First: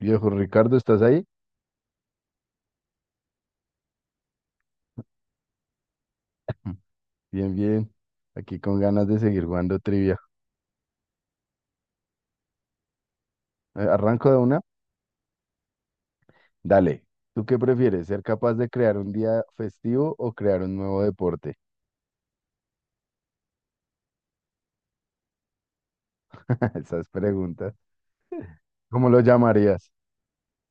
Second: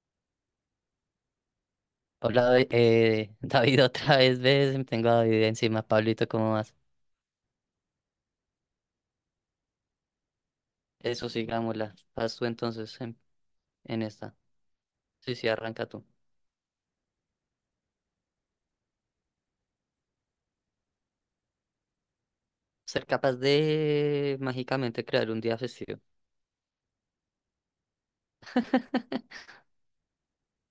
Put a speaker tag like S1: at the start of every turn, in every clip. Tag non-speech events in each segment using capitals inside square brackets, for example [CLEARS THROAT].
S1: Viejo Ricardo, ¿estás ahí?
S2: Hola, [LAUGHS] David, otra vez, ves, tengo a David encima. Pablito, ¿cómo vas?
S1: Bien, bien. Aquí con ganas de seguir jugando trivia.
S2: Eso, sigámosla, vas tú entonces en,
S1: Eh,
S2: en
S1: ¿Arranco de
S2: esta.
S1: una?
S2: Sí, sí, arranca tú.
S1: Dale. ¿Tú qué prefieres? ¿Ser capaz de crear un día festivo o crear un nuevo deporte?
S2: Ser capaz de mágicamente crear un día festivo.
S1: [LAUGHS] Esas preguntas. ¿Cómo lo
S2: [LAUGHS]
S1: llamarías?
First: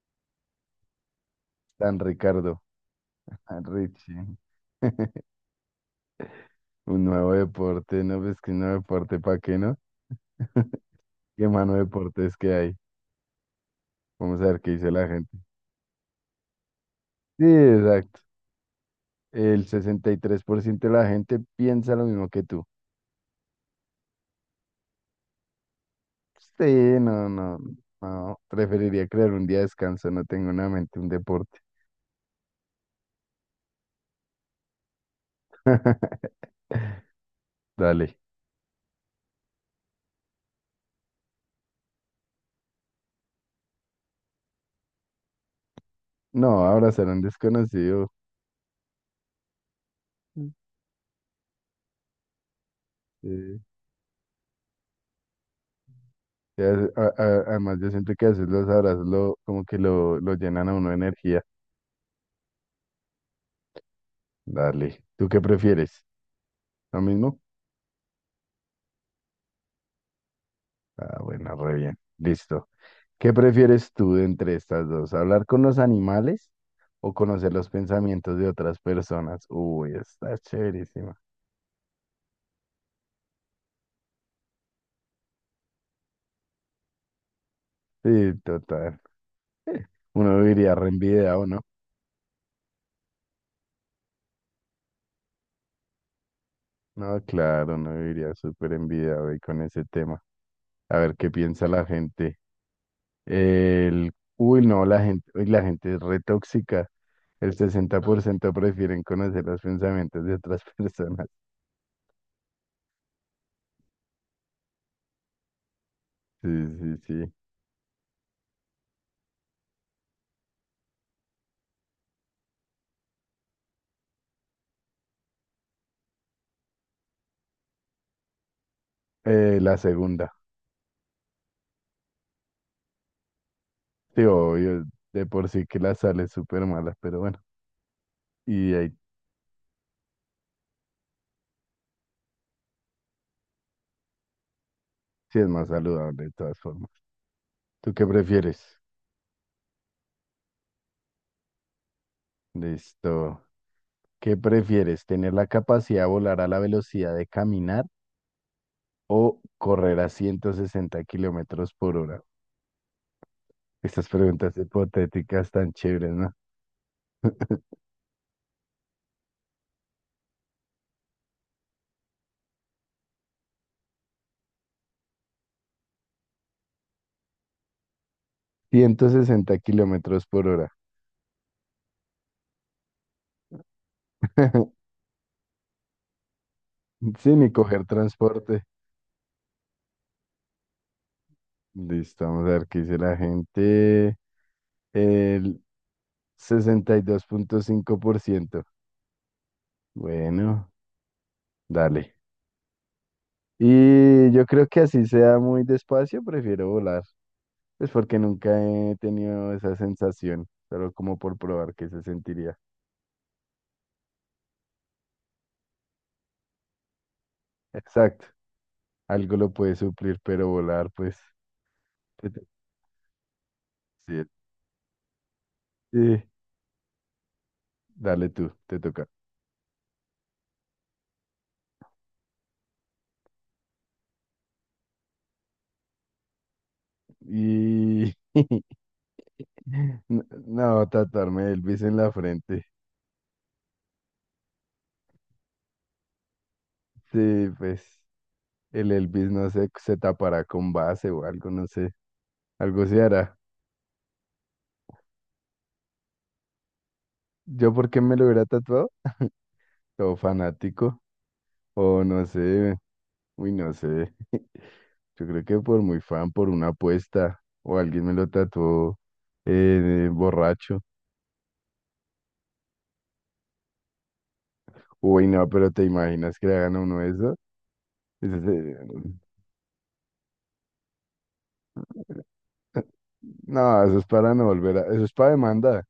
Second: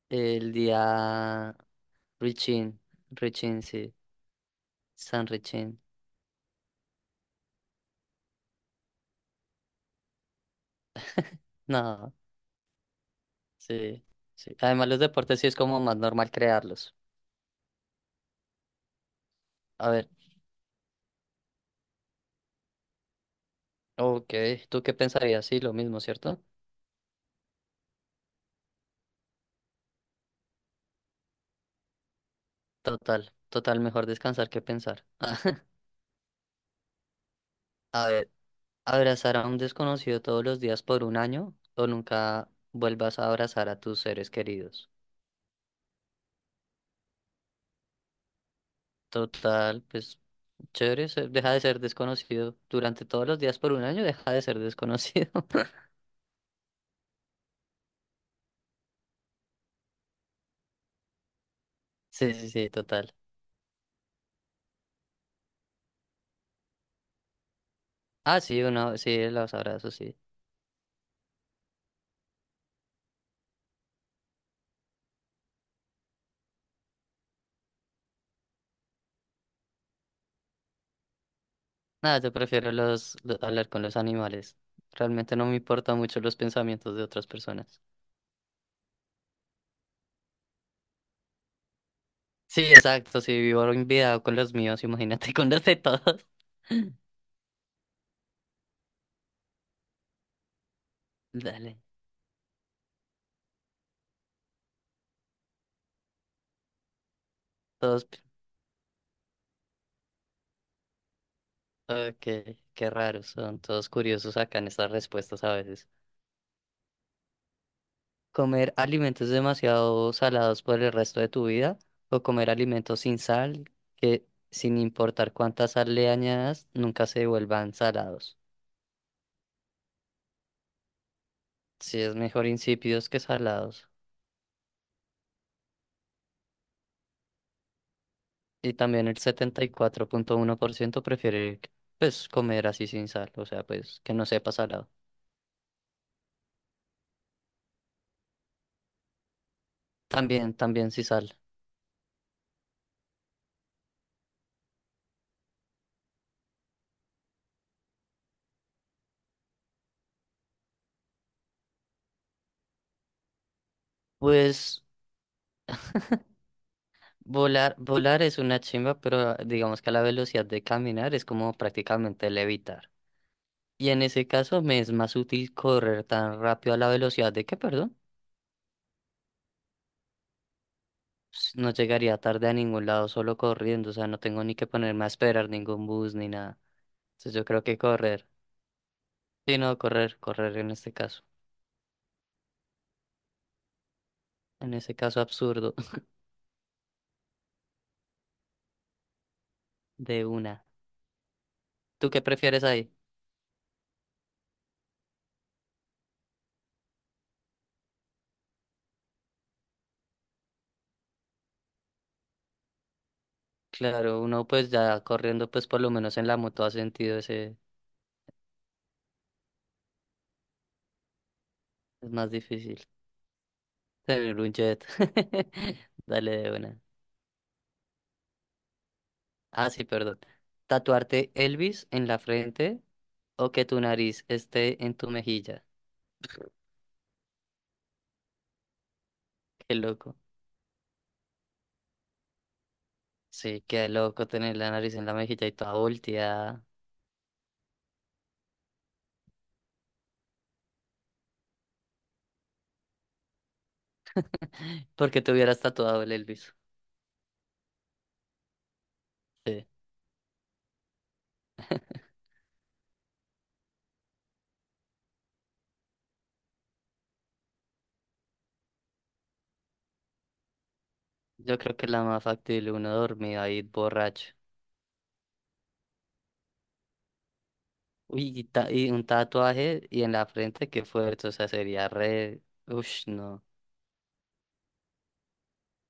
S2: El día
S1: Tan Ricardo,
S2: Richin, Richin,
S1: tan
S2: sí.
S1: Richie. [LAUGHS]
S2: San Richin.
S1: Un nuevo deporte, ¿no? Pues que un nuevo deporte, ¿para qué no? [LAUGHS] ¿Qué mano de
S2: No,
S1: deportes que hay?
S2: sí,
S1: Vamos a
S2: sí.
S1: ver qué
S2: Además,
S1: dice
S2: los
S1: la gente.
S2: deportes sí es como más normal crearlos.
S1: Sí, exacto. El
S2: A ver,
S1: 63% de la gente piensa lo mismo que tú.
S2: ok, ¿tú qué pensarías? Sí, lo mismo, ¿cierto?
S1: Sí, no, no, no. Preferiría crear un día de descanso. No tengo en mente un deporte.
S2: Total, total, mejor descansar que pensar. [LAUGHS]
S1: [LAUGHS]
S2: A
S1: Dale.
S2: ver. Abrazar a un desconocido todos los días por un año, o nunca vuelvas a abrazar a tus seres queridos.
S1: No, abrazar a un desconocido.
S2: Total, pues chévere, deja de ser desconocido durante todos los días
S1: Sí.
S2: por un año, deja de ser desconocido. [LAUGHS]
S1: Ya, además, yo siento que a veces los abrazos lo, como que lo llenan a uno de energía.
S2: Sí, sí, sí, total.
S1: Dale. ¿Tú qué prefieres? ¿Lo mismo?
S2: Ah, sí, uno, sí, los abrazos, sí.
S1: Ah, bueno, re bien. Listo. ¿Qué prefieres tú de entre estas dos? ¿Hablar con los animales o conocer los pensamientos de otras personas? Uy, está chéverísima.
S2: Nada, yo prefiero hablar con los animales. Realmente no me importan mucho los pensamientos de otras personas.
S1: Sí, total. Uno viviría re envidiado, ¿no?
S2: Sí, exacto, si vivo enviado con los míos, [LAUGHS] imagínate con los de todos. [LAUGHS]
S1: No, claro, uno viviría súper envidiado ahí con ese tema. A ver qué piensa
S2: Dale.
S1: la gente. El, uy, no, la gente, uy, la gente es re tóxica. El sesenta
S2: Todos
S1: por ciento prefieren conocer los pensamientos de otras [LAUGHS] personas.
S2: Ok, qué raros, son todos curiosos acá en estas respuestas a veces.
S1: Sí, sí, sí.
S2: ¿Comer alimentos demasiado salados por el resto de tu vida, o comer alimentos sin sal que, sin importar cuánta sal le añadas, nunca se vuelvan salados?
S1: La segunda.
S2: Sí, es mejor insípidos que salados.
S1: Sí, obvio, de por sí que la sal es súper mala, pero bueno. Y
S2: Y
S1: ahí
S2: también el 74.1% prefiere, pues, comer así sin sal, o sea, pues, que no sepa salado.
S1: sí es más saludable de todas formas. ¿Tú qué prefieres?
S2: También, también sin sal.
S1: Listo. ¿Qué prefieres? ¿Tener la capacidad de volar a la velocidad de caminar o correr a 160 km/h? Estas preguntas
S2: Pues,
S1: hipotéticas tan chéveres, ¿no?
S2: volar, volar es una chimba, pero digamos que a la velocidad de caminar es como prácticamente levitar. Y en ese caso me es más útil correr tan rápido a la velocidad de que, perdón,
S1: 160 km/h.
S2: no llegaría tarde a ningún lado solo corriendo, o sea, no tengo ni que
S1: [LAUGHS]
S2: ponerme a esperar ningún bus ni nada. Entonces
S1: Sí,
S2: yo
S1: ni
S2: creo que
S1: coger
S2: correr.
S1: transporte.
S2: Sí, no, correr, correr en este caso.
S1: Listo, vamos a ver qué dice la gente.
S2: En ese caso
S1: El
S2: absurdo. [LAUGHS]
S1: 62,5%.
S2: De una.
S1: Bueno,
S2: ¿Tú
S1: dale.
S2: qué prefieres ahí?
S1: Y yo creo que así sea muy despacio, prefiero volar. Es porque nunca he tenido esa sensación, solo como por probar qué se sentiría.
S2: Claro, uno pues ya corriendo pues por lo menos en la moto ha sentido ese,
S1: Exacto. Algo lo puede suplir, pero volar, pues.
S2: es
S1: te
S2: más
S1: to-
S2: difícil.
S1: Sí,
S2: Tener un jet. [LAUGHS]
S1: sí,
S2: Dale de una.
S1: dale tú, te toca.
S2: Ah, sí, perdón. Tatuarte Elvis en la frente, o que tu nariz esté en tu mejilla.
S1: Y. [LAUGHS]
S2: Qué loco.
S1: No, no, tatuarme Elvis en la frente.
S2: Sí, qué loco tener la nariz en la mejilla y toda volteada.
S1: Sí, pues. El Elvis, no sé, se tapará con base o algo, no sé. Algo se hará.
S2: [LAUGHS] ¿Porque te hubieras tatuado el Elvis?
S1: ¿Yo por qué me lo hubiera tatuado?
S2: Sí.
S1: O fanático. O no sé. Uy, no sé. [LAUGHS] Yo creo que por muy fan, por una apuesta. O alguien me lo tatuó, borracho.
S2: Yo creo que es la más factible, uno dormido ahí borracho.
S1: Uy, no, pero ¿te imaginas que le hagan a uno eso?
S2: Uy,
S1: Eso
S2: y,
S1: sería-
S2: y un tatuaje y en la frente, qué fuerte. O sea, sería re.
S1: [LAUGHS]
S2: Ush, no.
S1: No, eso es para no volver a... Eso es para demanda.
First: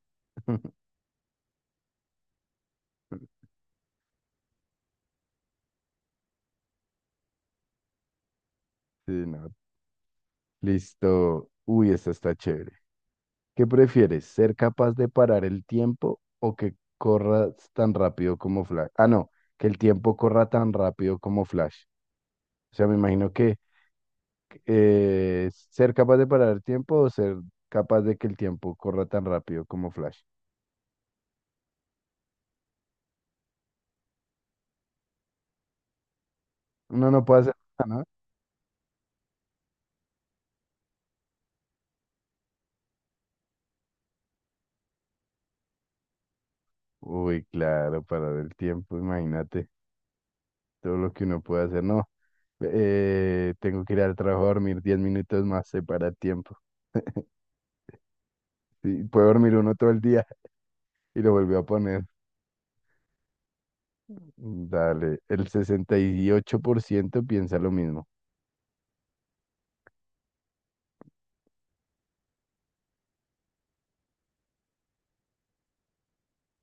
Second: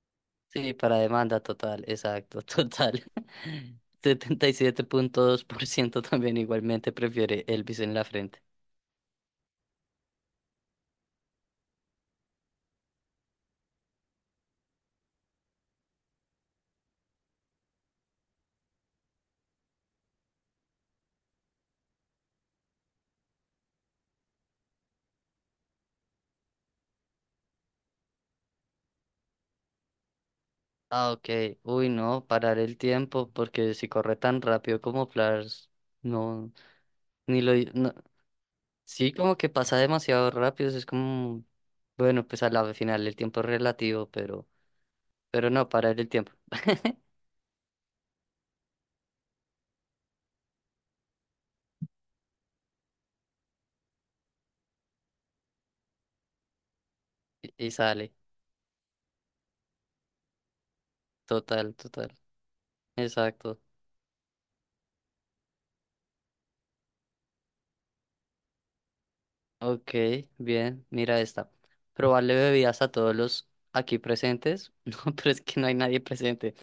S2: Sí,
S1: [LAUGHS]
S2: para demanda total, exacto, total. [LAUGHS] 77.2% también igualmente prefiere Elvis en la frente.
S1: Sí, no. Listo. Uy, esta está chévere. ¿Qué prefieres? ¿Ser capaz de parar el tiempo o que corras tan rápido como Flash? Ah, no, que el tiempo corra tan rápido como Flash. O sea, me imagino que ser capaz de parar el tiempo o ser capaz de que el tiempo corra tan rápido como Flash.
S2: Ah, ok. Uy, no, parar el tiempo, porque si corre tan rápido como Flash, no,
S1: Uno no puede
S2: ni lo...
S1: hacer
S2: no.
S1: nada, ¿no?
S2: Sí, como que pasa demasiado rápido, es como... Bueno, pues a la final el tiempo es relativo, pero no, parar el tiempo.
S1: Uy, claro, parar el tiempo, imagínate todo lo que uno puede hacer. No, tengo que ir al trabajo a dormir 10 minutos más, se para el tiempo. [LAUGHS]
S2: Y sale,
S1: Sí, puede dormir uno todo el día y lo volvió a
S2: total,
S1: poner.
S2: total. Exacto.
S1: Dale, el 68% piensa lo mismo.
S2: Ok, bien, mira esta. Probarle bebidas a todos los aquí presentes. [LAUGHS] No, pero es que no hay nadie presente.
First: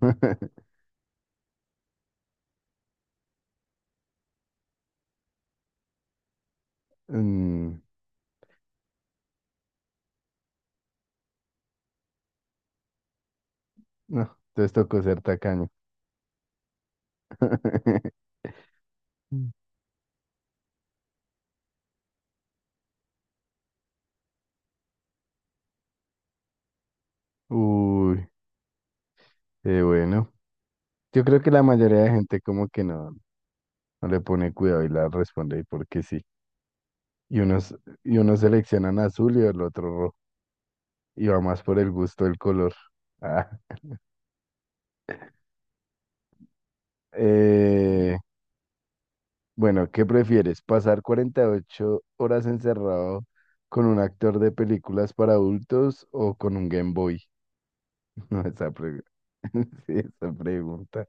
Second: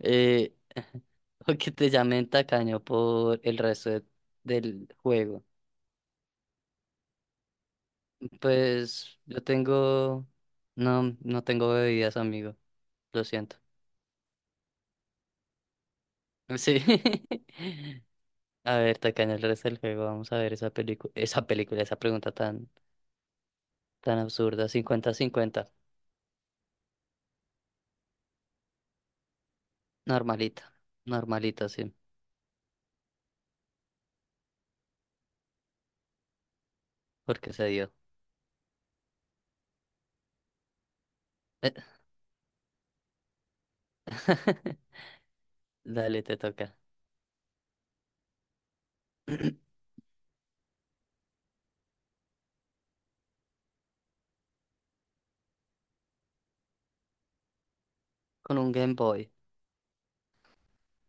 S2: Eh,
S1: [LAUGHS]
S2: [LAUGHS] o que te llamen tacaño por el resto del juego.
S1: Mm,
S2: Pues yo tengo... No, no tengo bebidas, amigo. Lo siento.
S1: no, entonces tocó ser tacaño.
S2: Sí. [LAUGHS]
S1: [LAUGHS]
S2: A ver, tacaño el
S1: Mm.
S2: resto del juego. Vamos a ver esa película, esa pregunta tan, tan absurda. Cincuenta, cincuenta.
S1: Uy, bueno,
S2: Normalita.
S1: yo creo que la
S2: Normalita, sí.
S1: mayoría de gente como que no le pone cuidado y la responde ahí porque sí. y
S2: Porque se
S1: unos,
S2: dio.
S1: y unos seleccionan azul y el otro rojo, y va más por el
S2: [LAUGHS]
S1: gusto del color. Ah,
S2: [LAUGHS] Dale, te toca.
S1: eh,
S2: [CLEARS THROAT]
S1: bueno, ¿qué prefieres? ¿Pasar 48 horas encerrado con un actor de películas para adultos o con un Game Boy? [LAUGHS] No,
S2: Con un Game Boy.
S1: [LAUGHS] sí, esa pregunta.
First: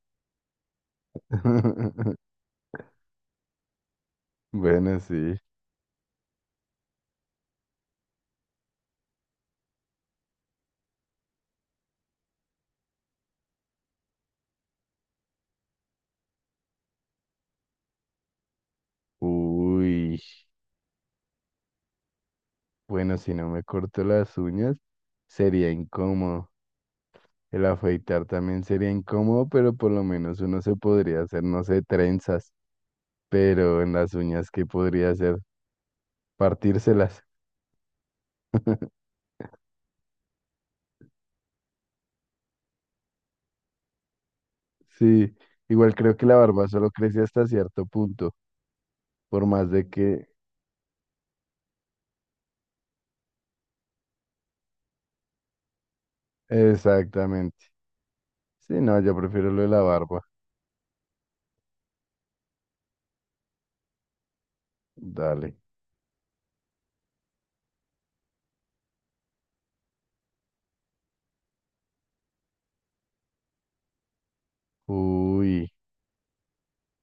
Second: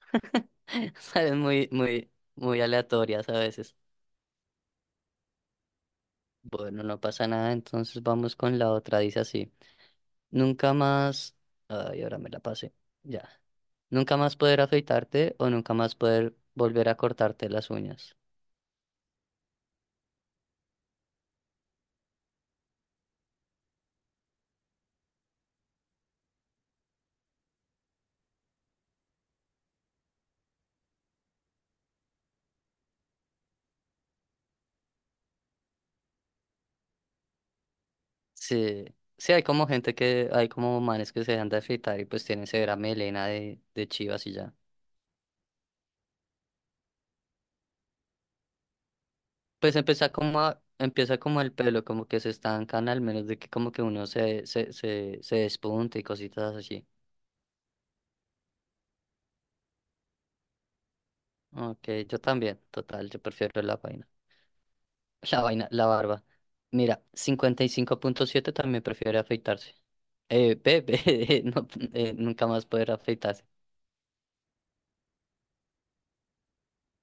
S2: [LAUGHS] Sabes, muy, muy,
S1: [LAUGHS]
S2: muy aleatorias a veces.
S1: Bueno, sí.
S2: Bueno, no pasa nada, entonces vamos con la otra. Dice así. Nunca más. Ay, ahora me la pasé. Ya. Nunca más poder afeitarte, o nunca más poder volver a cortarte las uñas.
S1: Uy, bueno, si no me corto las uñas, sería incómodo. El afeitar también sería incómodo, pero por lo menos uno se podría hacer, no sé, trenzas, pero en las uñas, ¿qué podría hacer? Partírselas.
S2: Sí. Sí, hay como gente que, hay como manes que se dejan de afeitar y pues tienen severa melena de chivas y ya.
S1: Sí, igual creo que la barba solo crece hasta cierto punto, por más
S2: Pues
S1: de
S2: empieza
S1: que...
S2: como empieza como el pelo, como que se estancan al menos de que como que uno se despunte y cositas así.
S1: Exactamente. Sí, no, yo prefiero lo de la barba.
S2: Ok, yo también, total, yo prefiero la vaina. [LAUGHS] La
S1: Dale.
S2: vaina, la barba. Mira, 55.7 también prefiere afeitarse. Bebé, [LAUGHS] no, nunca más poder afeitarse.
S1: Uy,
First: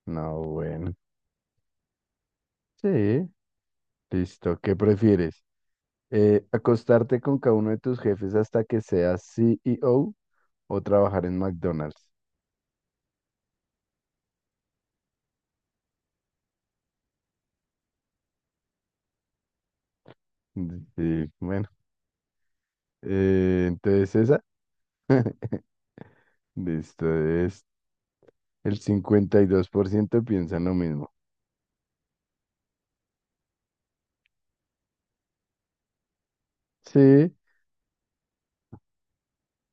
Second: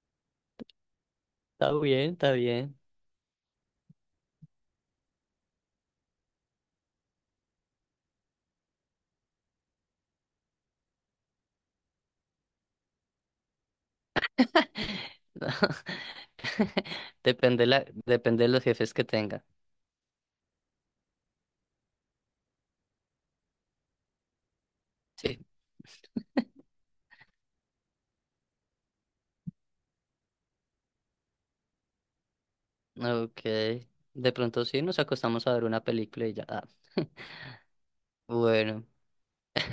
S1: no, bueno.
S2: Está bien, está bien.
S1: Sí, listo. ¿Qué prefieres? ¿acostarte con cada uno de tus jefes hasta que seas CEO o trabajar en McDonald's?
S2: [LAUGHS] Depende la, depende de los jefes que tenga.
S1: Mm, sí, entonces esa,
S2: Sí,
S1: listo, es el 52% piensan lo mismo.
S2: ok. De pronto sí, nos acostamos a ver una película y ya. Ah. [LAUGHS]
S1: Sí,
S2: Bueno. [LAUGHS]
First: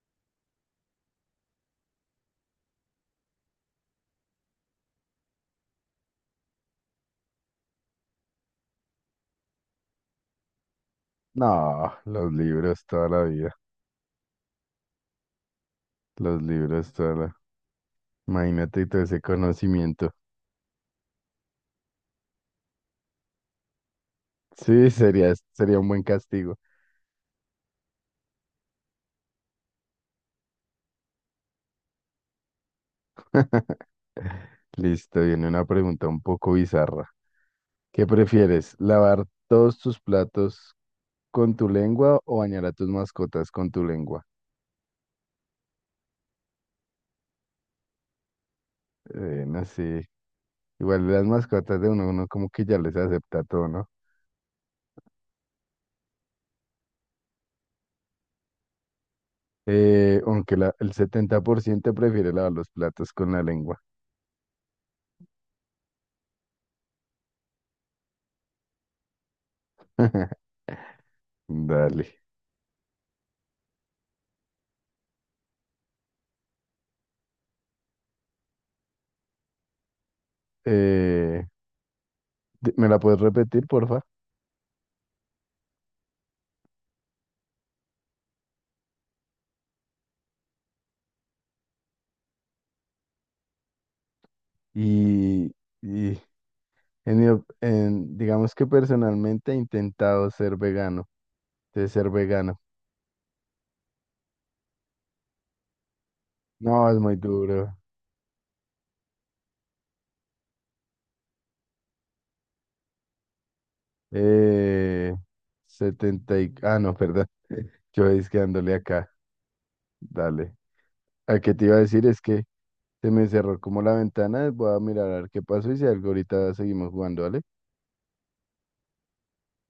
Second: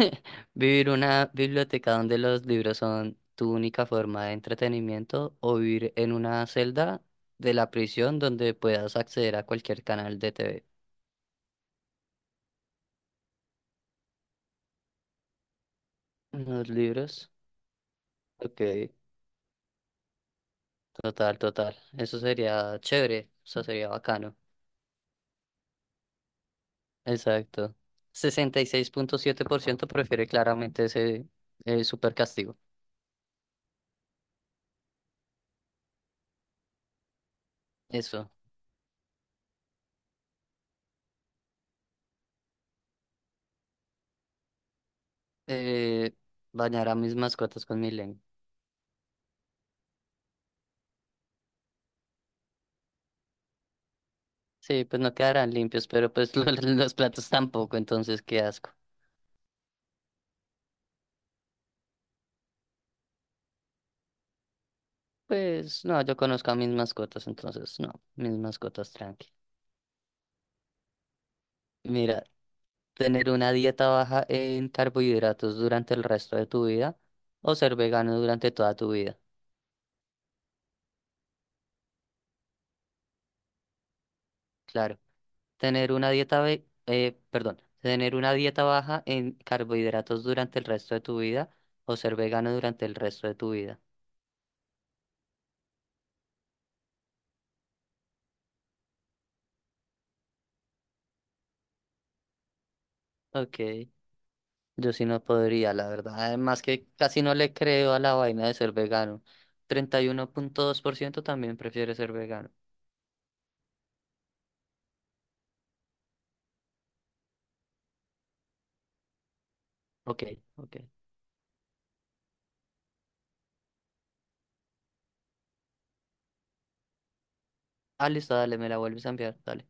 S2: ¿Vivir una biblioteca donde los libros son tu única forma de entretenimiento, o vivir en una celda de la prisión donde puedas acceder a cualquier canal de TV?
S1: no, los libros toda la vida, los
S2: Los
S1: libros toda
S2: libros,
S1: la... Imagínate
S2: ok,
S1: todo ese conocimiento.
S2: total, total. Eso sería chévere, eso sería bacano.
S1: Sí, sería, sería un buen castigo.
S2: Exacto. 66.7% prefiere claramente ese super castigo.
S1: Listo, viene una pregunta un poco bizarra. ¿Qué
S2: Eso.
S1: prefieres, lavar todos tus platos con tu lengua o bañar a tus mascotas con tu lengua?
S2: Eh, bañar a mis mascotas con mi lengua.
S1: No sé, igual las mascotas de uno, uno como que ya les acepta todo, ¿no?
S2: Sí, pues no quedarán limpios, pero pues [LAUGHS] lo, los platos tampoco, entonces qué asco.
S1: Aunque el 70% prefiere lavar los platos con la lengua.
S2: Pues no, yo conozco a mis mascotas, entonces no, mis mascotas tranqui.
S1: [LAUGHS] Dale.
S2: Mira, tener una dieta baja en carbohidratos durante el resto de tu vida, o ser vegano durante toda tu vida,
S1: Eh, me la puedes repetir, porfa?
S2: claro. Tener una dieta perdón, tener una dieta baja en carbohidratos durante el resto de tu vida, o ser vegano durante el resto de tu vida.
S1: Y, y en mi op- en- digamos que personalmente he intentado ser vegano, de ser vegano.
S2: Ok. Yo sí no podría, la verdad. Además que
S1: No, es muy
S2: casi no le
S1: duro.
S2: creo a la vaina de ser vegano. 31.2% también prefiere ser vegano.
S1: Eh, Setenta y... Ah, no, perdón. [LAUGHS] Yo es que dándole acá.
S2: Ok,
S1: Dale.
S2: ok.
S1: A que te iba a decir es que se me cerró como la ventana. Voy a mirar a ver qué pasó y si algo ahorita seguimos jugando, ¿vale?
S2: Ah, listo, dale, me la vuelves a enviar. Dale.